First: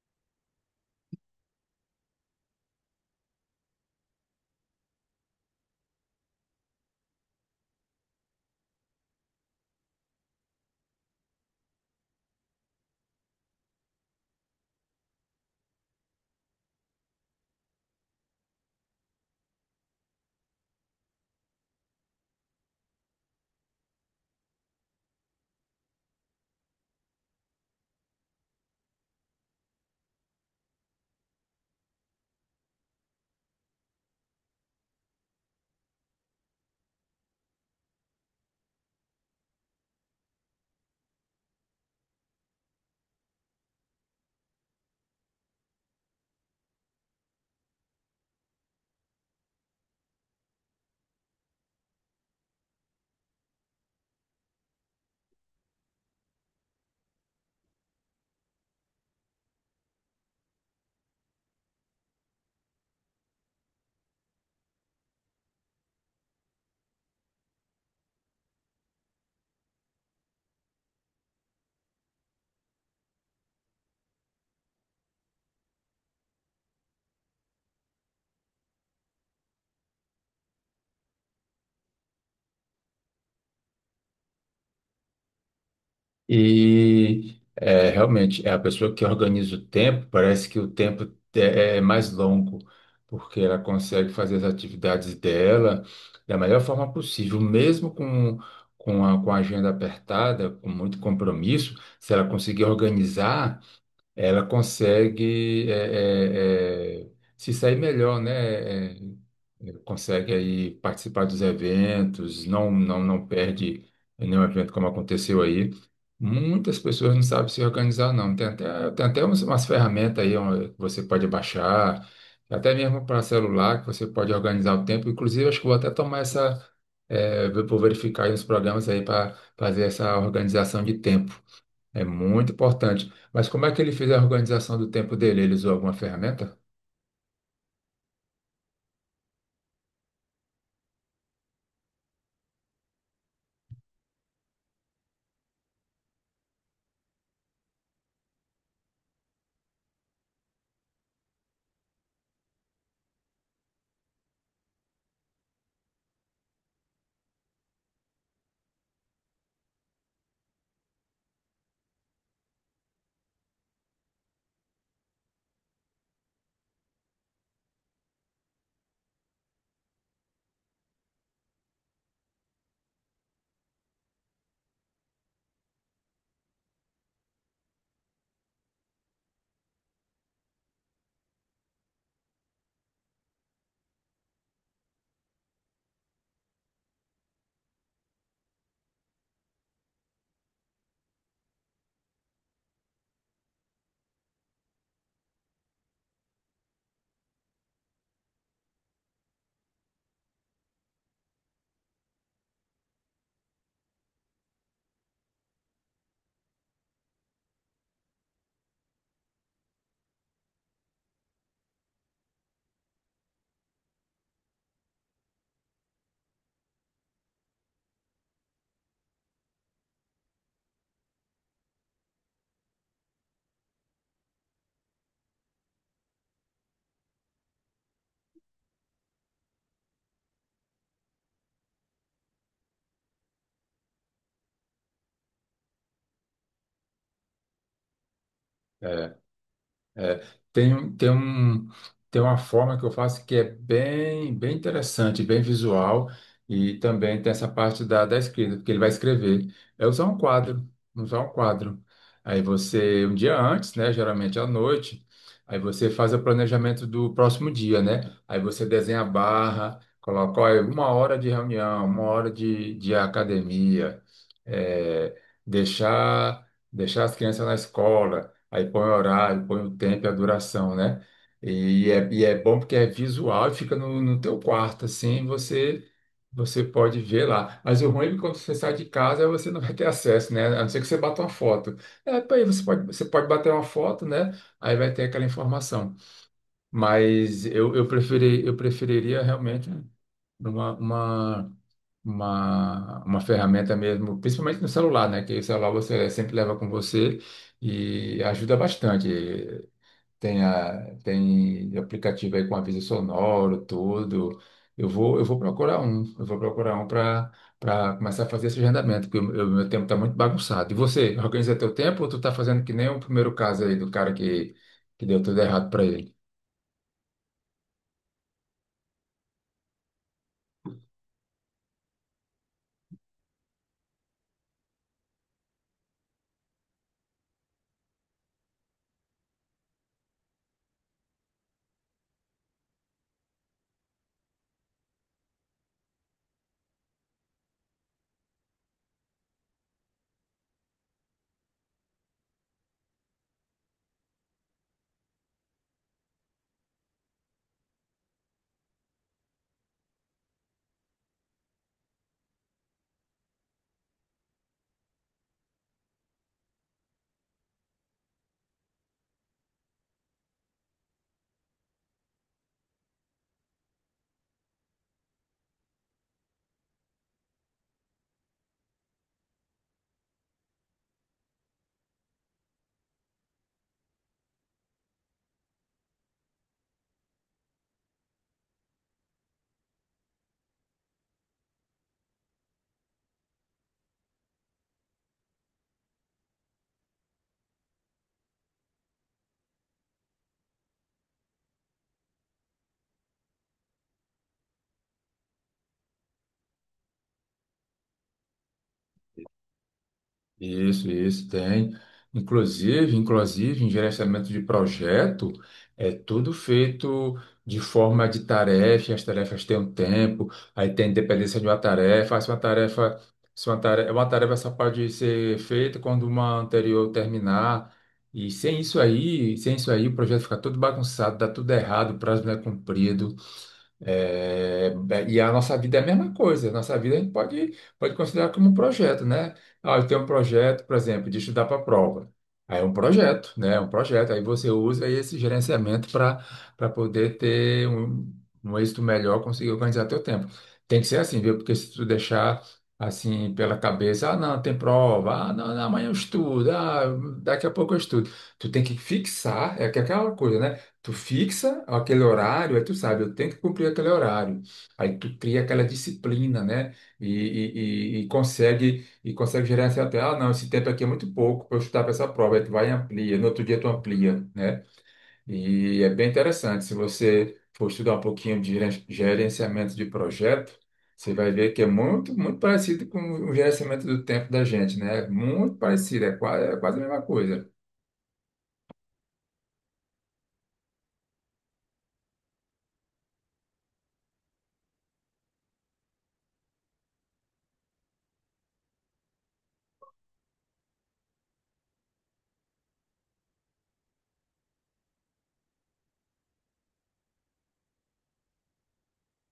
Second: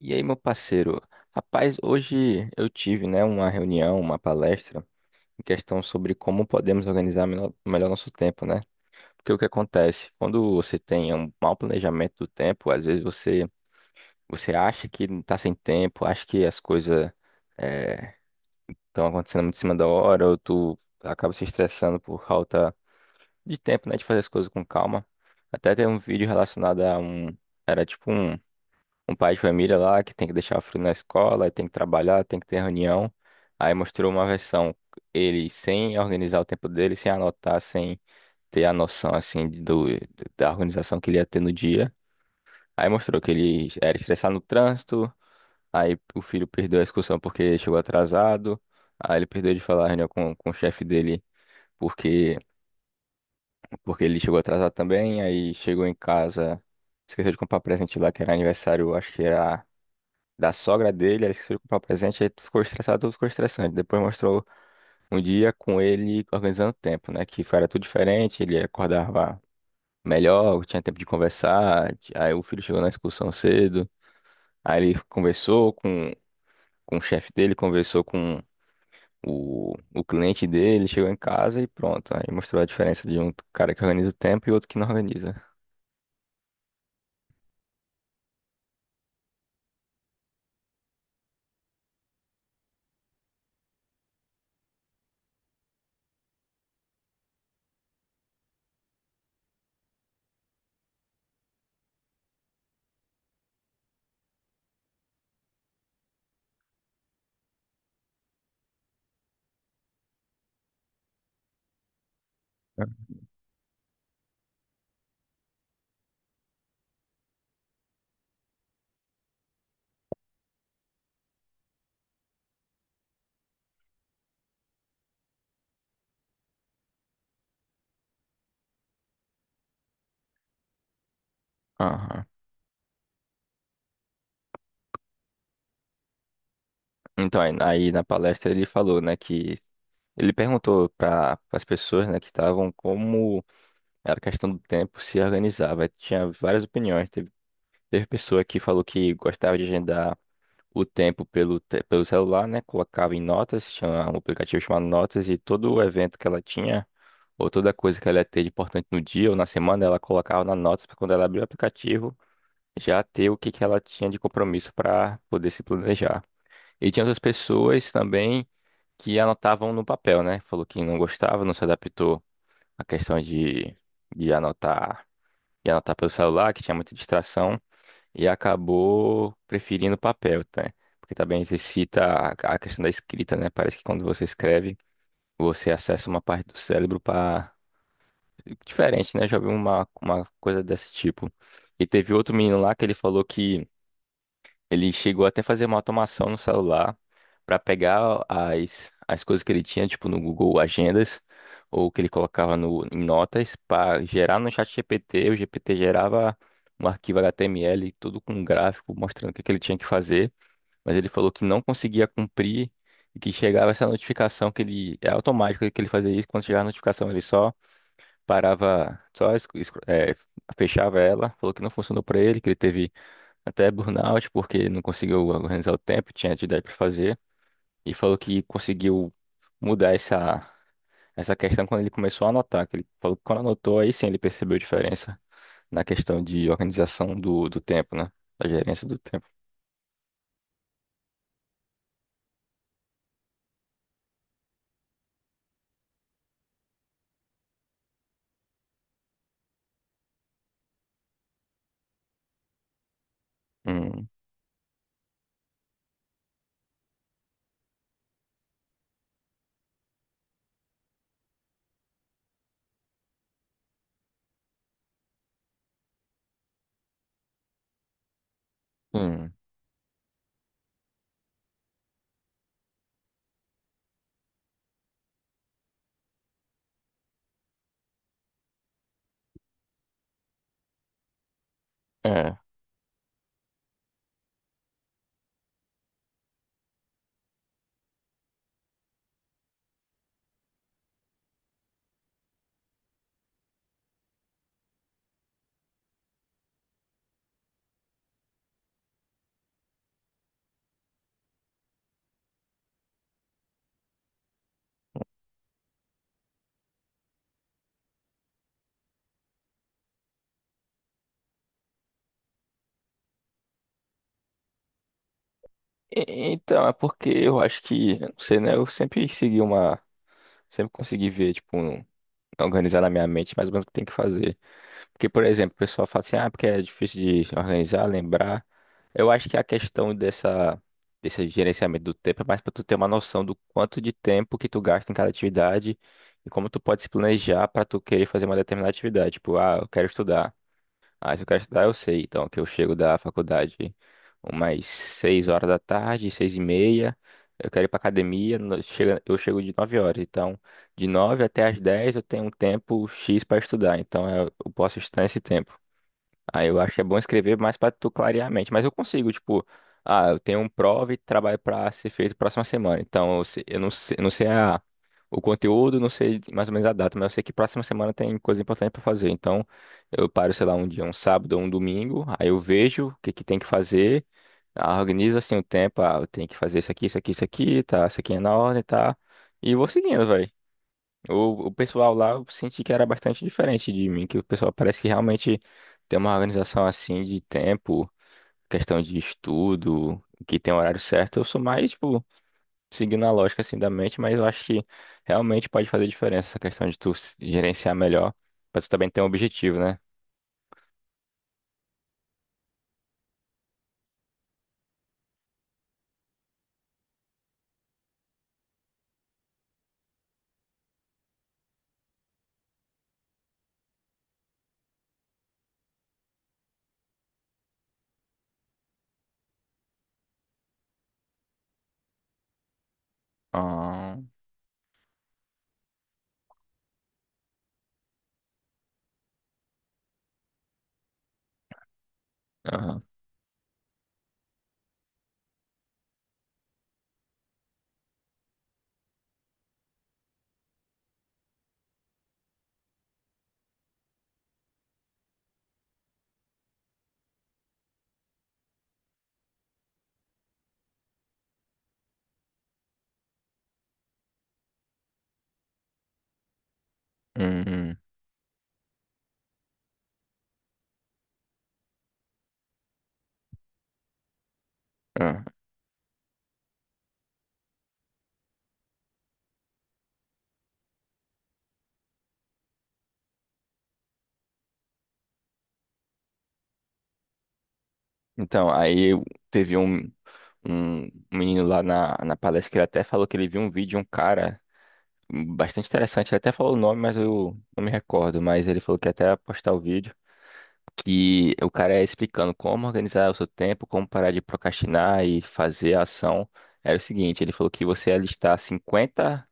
E aí, meu parceiro? Rapaz, hoje eu tive, né, uma reunião, uma palestra, em questão sobre como podemos organizar melhor nosso tempo, né? Porque o que acontece? Quando você tem um mau planejamento do tempo, às vezes você acha que não tá sem tempo, acha que as coisas estão acontecendo muito em cima da hora, ou tu acaba se estressando por falta de tempo, né, de fazer as coisas com calma. Até tem um vídeo relacionado a um. Era tipo um pai de família lá que tem que deixar o filho na escola, aí tem que trabalhar, tem que ter reunião. Aí mostrou uma versão, ele sem organizar o tempo dele, sem anotar, sem ter a noção assim da organização que ele ia ter no dia. Aí mostrou que ele era estressado no trânsito, aí o filho perdeu a excursão porque chegou atrasado, aí ele perdeu de falar a reunião com o chefe dele porque, porque ele chegou atrasado também, aí chegou em casa, esqueceu de comprar presente lá que era aniversário, acho que era da sogra dele. Ela esqueceu de comprar o presente, aí ficou estressado, tudo ficou estressante. Depois mostrou um dia com ele organizando o tempo, né? Que era tudo diferente, ele acordava melhor, tinha tempo de conversar. Aí o filho chegou na excursão cedo, aí ele conversou com o chefe dele, conversou com o cliente dele, chegou em casa e pronto. Aí mostrou a diferença de um cara que organiza o tempo e outro que não organiza. E é, realmente, é a pessoa que organiza o tempo, parece que o tempo é mais longo, porque ela consegue fazer as atividades dela da melhor forma possível, com a agenda apertada, com muito compromisso, se ela conseguir organizar ela consegue se sair melhor, né? Consegue aí participar dos eventos, não perde nenhum evento como aconteceu aí. Muitas pessoas não sabem se organizar, não. Tem até umas ferramentas aí ó, que você pode baixar, até mesmo para celular, que você pode organizar o tempo. Inclusive, acho que vou até tomar vou verificar aí os programas aí para fazer essa organização de tempo. É Aham. muito importante. Mas como é que ele fez a organização do tempo dele? Ele usou alguma ferramenta? Então, aí na palestra ele falou, né, que ele perguntou para as pessoas, né, que estavam como era questão do tempo se organizar, vai. Tinha várias opiniões. Teve pessoa que falou que gostava de agendar o tempo pelo celular, né? Colocava em notas, tinha um aplicativo chamado Notas, e todo o evento que ela tinha, ou toda coisa que ela ia ter de importante no dia ou na semana, ela colocava na Notas para quando ela abria o aplicativo, já ter o que, que ela tinha de compromisso para poder se planejar. E tinha outras pessoas também que anotavam no papel, né? Falou que não gostava, não se adaptou à questão de anotar e anotar pelo celular, que tinha muita distração, e acabou preferindo o papel, tá? Porque também exercita a questão da escrita, né? Parece que quando você escreve, você acessa uma parte do cérebro para diferente, né? Já vi uma coisa desse tipo. E teve outro menino lá que ele falou que ele chegou até a fazer uma automação no celular para pegar as coisas que ele tinha, tipo no Google Agendas, ou que ele colocava no, em notas, para gerar no chat GPT. O GPT gerava um arquivo HTML, tudo com um gráfico, mostrando o que, que ele tinha que fazer, mas ele falou que não conseguia cumprir e que chegava essa notificação que ele. É automático que ele fazia isso, quando chegava a notificação ele só parava, só fechava ela. Falou que não funcionou para ele, que ele teve até burnout, porque não conseguiu organizar o tempo, tinha atividade para fazer, e falou que conseguiu mudar essa questão quando ele começou a anotar, que ele falou que quando anotou, aí sim ele percebeu a diferença na questão de organização do tempo, né? Da gerência do tempo. É, tem, tem um, tem uma forma que eu faço que é bem, bem interessante, bem visual, e também tem essa parte da escrita, porque ele vai escrever. É usar um quadro, usar um quadro. Aí você, um dia antes, né, Hum, geralmente à noite, aí você faz o planejamento do próximo dia, né? Aí você desenha a barra, coloca, olha, uma hora de reunião, uma hora de academia, é, deixar, deixar as crianças na escola. Aí põe o hum, horário, põe o tempo e a duração, né? E é bom porque é visual e fica no teu quarto, assim, você pode ver lá. Mas o ruim é que quando você sai de casa, você não vai ter acesso, né? A não ser que você bata uma foto. É, pô, é. aí você pode bater uma foto, né? Aí vai ter aquela informação. Eu preferi, eu preferiria realmente uma, uma uma ferramenta mesmo, principalmente no celular, né? Que o celular você sempre leva com você e ajuda bastante. Tem, a, tem aplicativo aí com aviso sonoro, tudo. Eu vou procurar um para começar a fazer esse agendamento, porque o meu tempo está muito bagunçado. E você, organiza teu tempo ou tu tá fazendo que nem o primeiro caso aí do cara que deu tudo errado para ele? Então, é porque eu acho que, eu não sei, né? Eu sempre segui uma, sempre consegui ver, tipo, um organizar na minha mente mais ou menos o que tem que fazer. Porque, por exemplo, o pessoal fala assim, ah, porque é difícil de organizar, lembrar. Eu acho que a questão desse gerenciamento do tempo é mais para tu ter uma noção do quanto de tempo que tu gasta em cada atividade e como tu pode se planejar para tu querer fazer uma determinada atividade. Tipo, ah, eu quero estudar. Ah, se eu quero estudar, eu sei. Então, que eu chego da faculdade umas 6 horas da tarde, 6 e meia. Eu quero ir pra academia, eu chego de 9 horas. Então, de 9 até as 10 eu tenho um tempo X para estudar. Então, eu posso estudar esse tempo. Aí eu acho que é bom escrever mais pra tu clarear a mente. Mas eu consigo, tipo, ah, eu tenho um prova e trabalho pra ser feito próxima semana. Então, eu não sei a, o conteúdo, não sei mais ou menos a data, mas eu sei que próxima semana tem coisa importante pra fazer. Então, eu paro, sei lá, um dia, um sábado ou um domingo, aí eu vejo o que que tem que fazer, ah, organizo assim o tempo, ah, eu tenho que fazer isso aqui, isso aqui, isso aqui, tá? Isso aqui é na ordem, tá? E vou seguindo, velho. O pessoal lá eu senti que era bastante diferente de mim, que o pessoal parece que realmente tem uma organização assim de tempo, questão de estudo, que tem horário certo. Eu sou mais, tipo, seguindo a lógica assim da mente, mas eu acho que realmente pode fazer diferença essa questão de tu gerenciar melhor, pra tu também ter um objetivo, né? Isso, tem. Inclusive, inclusive, em gerenciamento de projeto, é tudo feito de forma de tarefa, as tarefas têm um tempo, aí tem dependência de uma tarefa, ah, se uma tarefa, se uma tarefa, uma tarefa só pode ser feita quando uma anterior terminar, e sem isso aí, sem isso aí, o projeto fica todo bagunçado, dá tudo errado, o prazo não é cumprido, Ah, é, e a nossa vida é a mesma coisa. A nossa vida a gente pode considerar como um projeto, né? Ah, eu tenho um projeto, por exemplo, de estudar para a prova. Aí é um ah, projeto, né? É um projeto. Aí você usa esse gerenciamento para poder ter um êxito melhor, conseguir organizar teu tempo. Tem que ser assim, viu? Porque se tu deixar assim pela cabeça, ah, não, tem prova, ah, não, amanhã eu estudo, ah, daqui a pouco eu estudo. Tu tem que fixar, é que é aquela coisa, né? Tu fixa aquele horário, aí tu sabe, eu tenho que cumprir aquele horário. Aí tu cria aquela disciplina, né? Hum, E consegue gerenciar até, ah, não, esse tempo aqui é muito pouco para eu estudar para essa prova. Aí tu vai e amplia, no outro dia tu amplia, né? ah. E é bem interessante. Se você for estudar um pouquinho de gerenciamento de projeto, você vai ver que é muito, muito parecido com o gerenciamento do tempo da gente, né? Muito parecido, é quase a mesma coisa. Então, aí teve um menino lá na palestra que ele até falou que ele viu um vídeo de um cara bastante interessante. Ele até falou o nome, mas eu não me recordo. Mas ele falou que ia até postar o vídeo. Que o cara é explicando como organizar o seu tempo, como parar de procrastinar e fazer a ação. Era o seguinte, ele falou que você ia listar 50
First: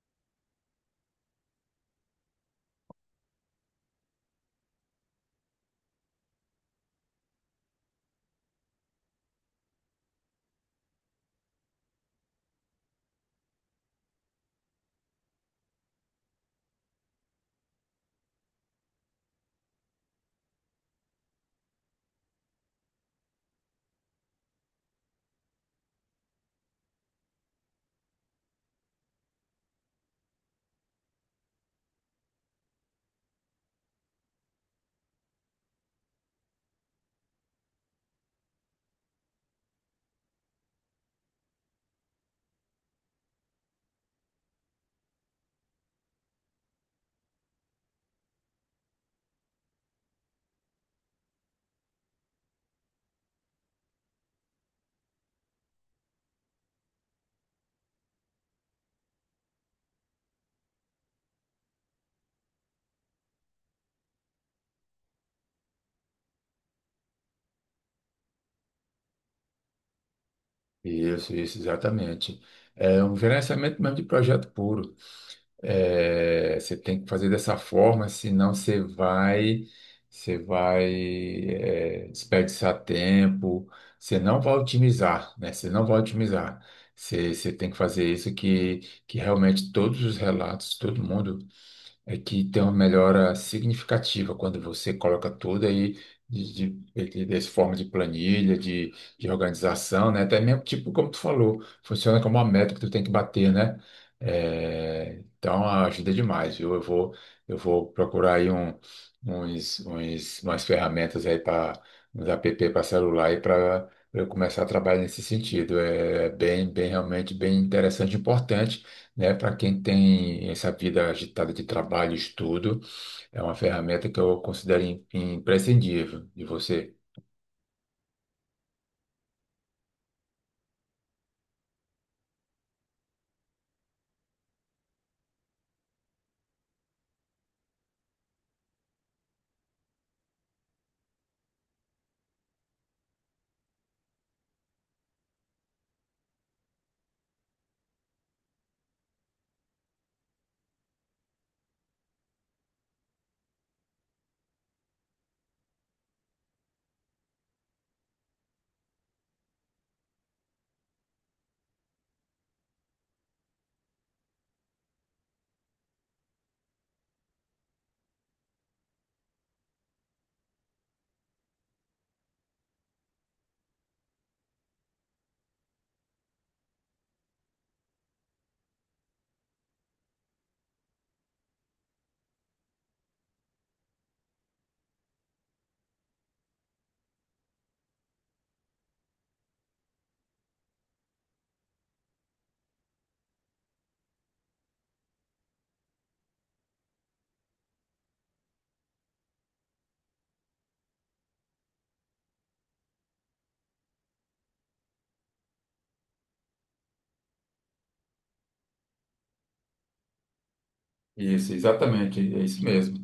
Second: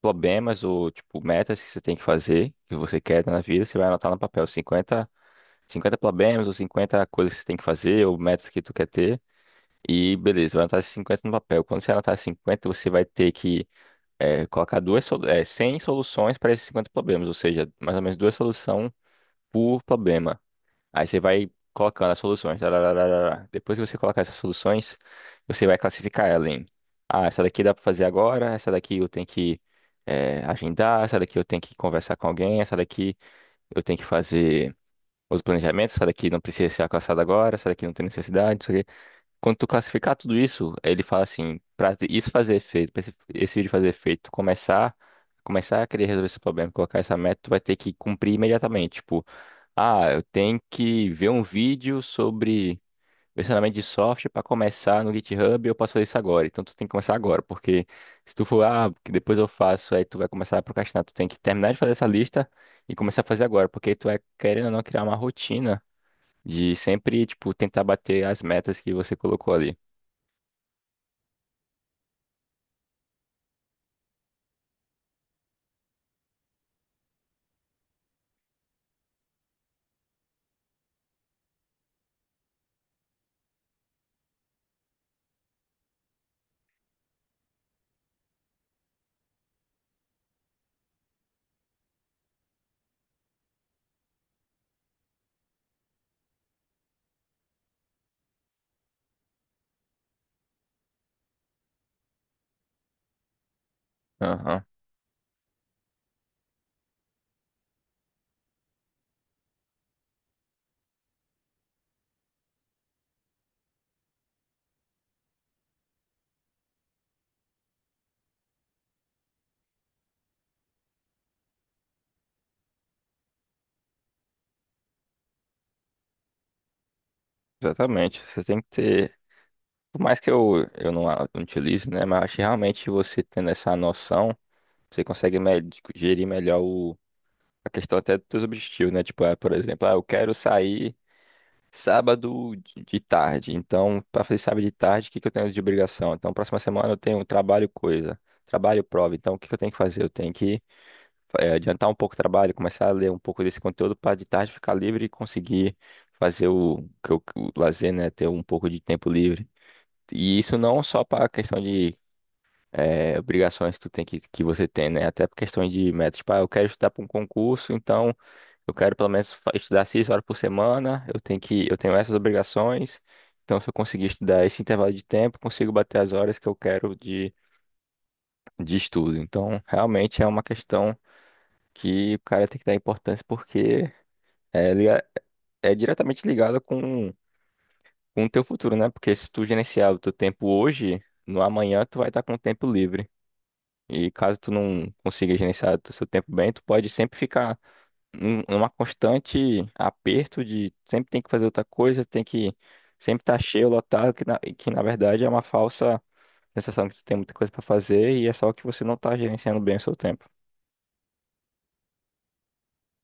problemas ou, tipo, metas que você tem que fazer, que você quer na vida, você vai anotar no papel 50 problemas ou 50 coisas que você tem que fazer ou metas que tu quer ter. E beleza, vai anotar esses 50 no papel. Quando você anotar 50, você vai ter que colocar duas, 100 soluções para esses 50 problemas, ou seja, mais ou menos duas soluções por problema. Aí você vai colocando as soluções. Tararararara. Depois que você colocar essas soluções, você vai classificar ela em, ah, essa daqui dá para fazer agora, essa daqui eu tenho que agendar, essa daqui eu tenho que conversar com alguém, essa daqui eu tenho que fazer os planejamentos, essa daqui não precisa ser alcançada agora, essa daqui não tem necessidade, quando tu classificar tudo isso, ele fala assim, para isso fazer efeito, para esse vídeo fazer efeito, tu começar, a querer resolver esse problema, colocar essa meta, tu vai ter que cumprir imediatamente. Tipo, ah, eu tenho que ver um vídeo sobre versionamento de software para começar no GitHub, eu posso fazer isso agora. Então tu tem que começar agora, porque se tu for, ah, que depois eu faço, aí tu vai começar a procrastinar, tu tem que terminar de fazer essa lista e começar a fazer agora, porque tu é querendo ou não criar uma rotina de sempre, tipo, tentar bater as metas que você colocou ali. Isso, exatamente. É um gerenciamento mesmo de projeto puro. É, você tem que fazer dessa forma, senão você vai, é, desperdiçar tempo, você não vai otimizar, né? Você não vai otimizar. Você tem que fazer isso que realmente todos os relatos, todo mundo é que tem uma melhora significativa quando você coloca tudo aí de, de, dessa forma de planilha, de organização, né? Até mesmo, tipo, como tu falou, funciona como uma meta que tu tem que bater, né? Aham, É, então ajuda demais, viu? Eu vou procurar aí umas ferramentas aí para uns app para celular e para eu começar a trabalhar nesse sentido. É bem, bem realmente bem interessante e importante né? Para quem tem essa vida agitada de trabalho e estudo, é uma ferramenta que eu considero imprescindível de você. exatamente. Você tem que ter. Por mais que eu não, não utilize, né? Mas acho que realmente você tendo essa noção, você consegue gerir melhor a questão até dos seus objetivos, né? Tipo, ah, por exemplo, ah, eu quero sair sábado de tarde. Então, para fazer sábado de tarde, o que que eu tenho de obrigação? Então, próxima semana eu tenho trabalho coisa, trabalho prova. Então, o que que eu tenho que fazer? Eu tenho que adiantar um pouco o trabalho, começar a ler um pouco desse conteúdo para de tarde ficar livre e conseguir fazer o lazer, né? Ter um pouco de tempo livre. E isso não só para a questão de obrigações que você tem, né? Até por questões de metas. Tipo, ah, eu quero estudar para um concurso, então eu quero pelo menos estudar 6 horas por semana. Eu tenho essas obrigações. Então, se eu conseguir estudar esse intervalo de tempo, consigo bater as horas que eu quero de estudo. Então, realmente é uma questão que o cara tem que dar importância porque é, liga- é diretamente ligado com o teu futuro, né? Porque se tu gerenciar o teu tempo hoje, no amanhã tu vai estar com o tempo livre. E caso tu não consiga gerenciar o seu tempo bem, tu pode sempre ficar numa constante aperto de sempre tem que fazer outra coisa, tem que sempre estar cheio, lotado, que na verdade é uma falsa sensação que tu tem muita coisa pra fazer e é só que você não tá gerenciando bem o seu tempo. Isso, exatamente, é isso mesmo.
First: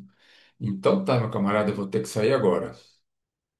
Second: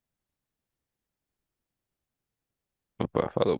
Então tá, meu camarada, eu vou ter que sair agora. Opa, falou.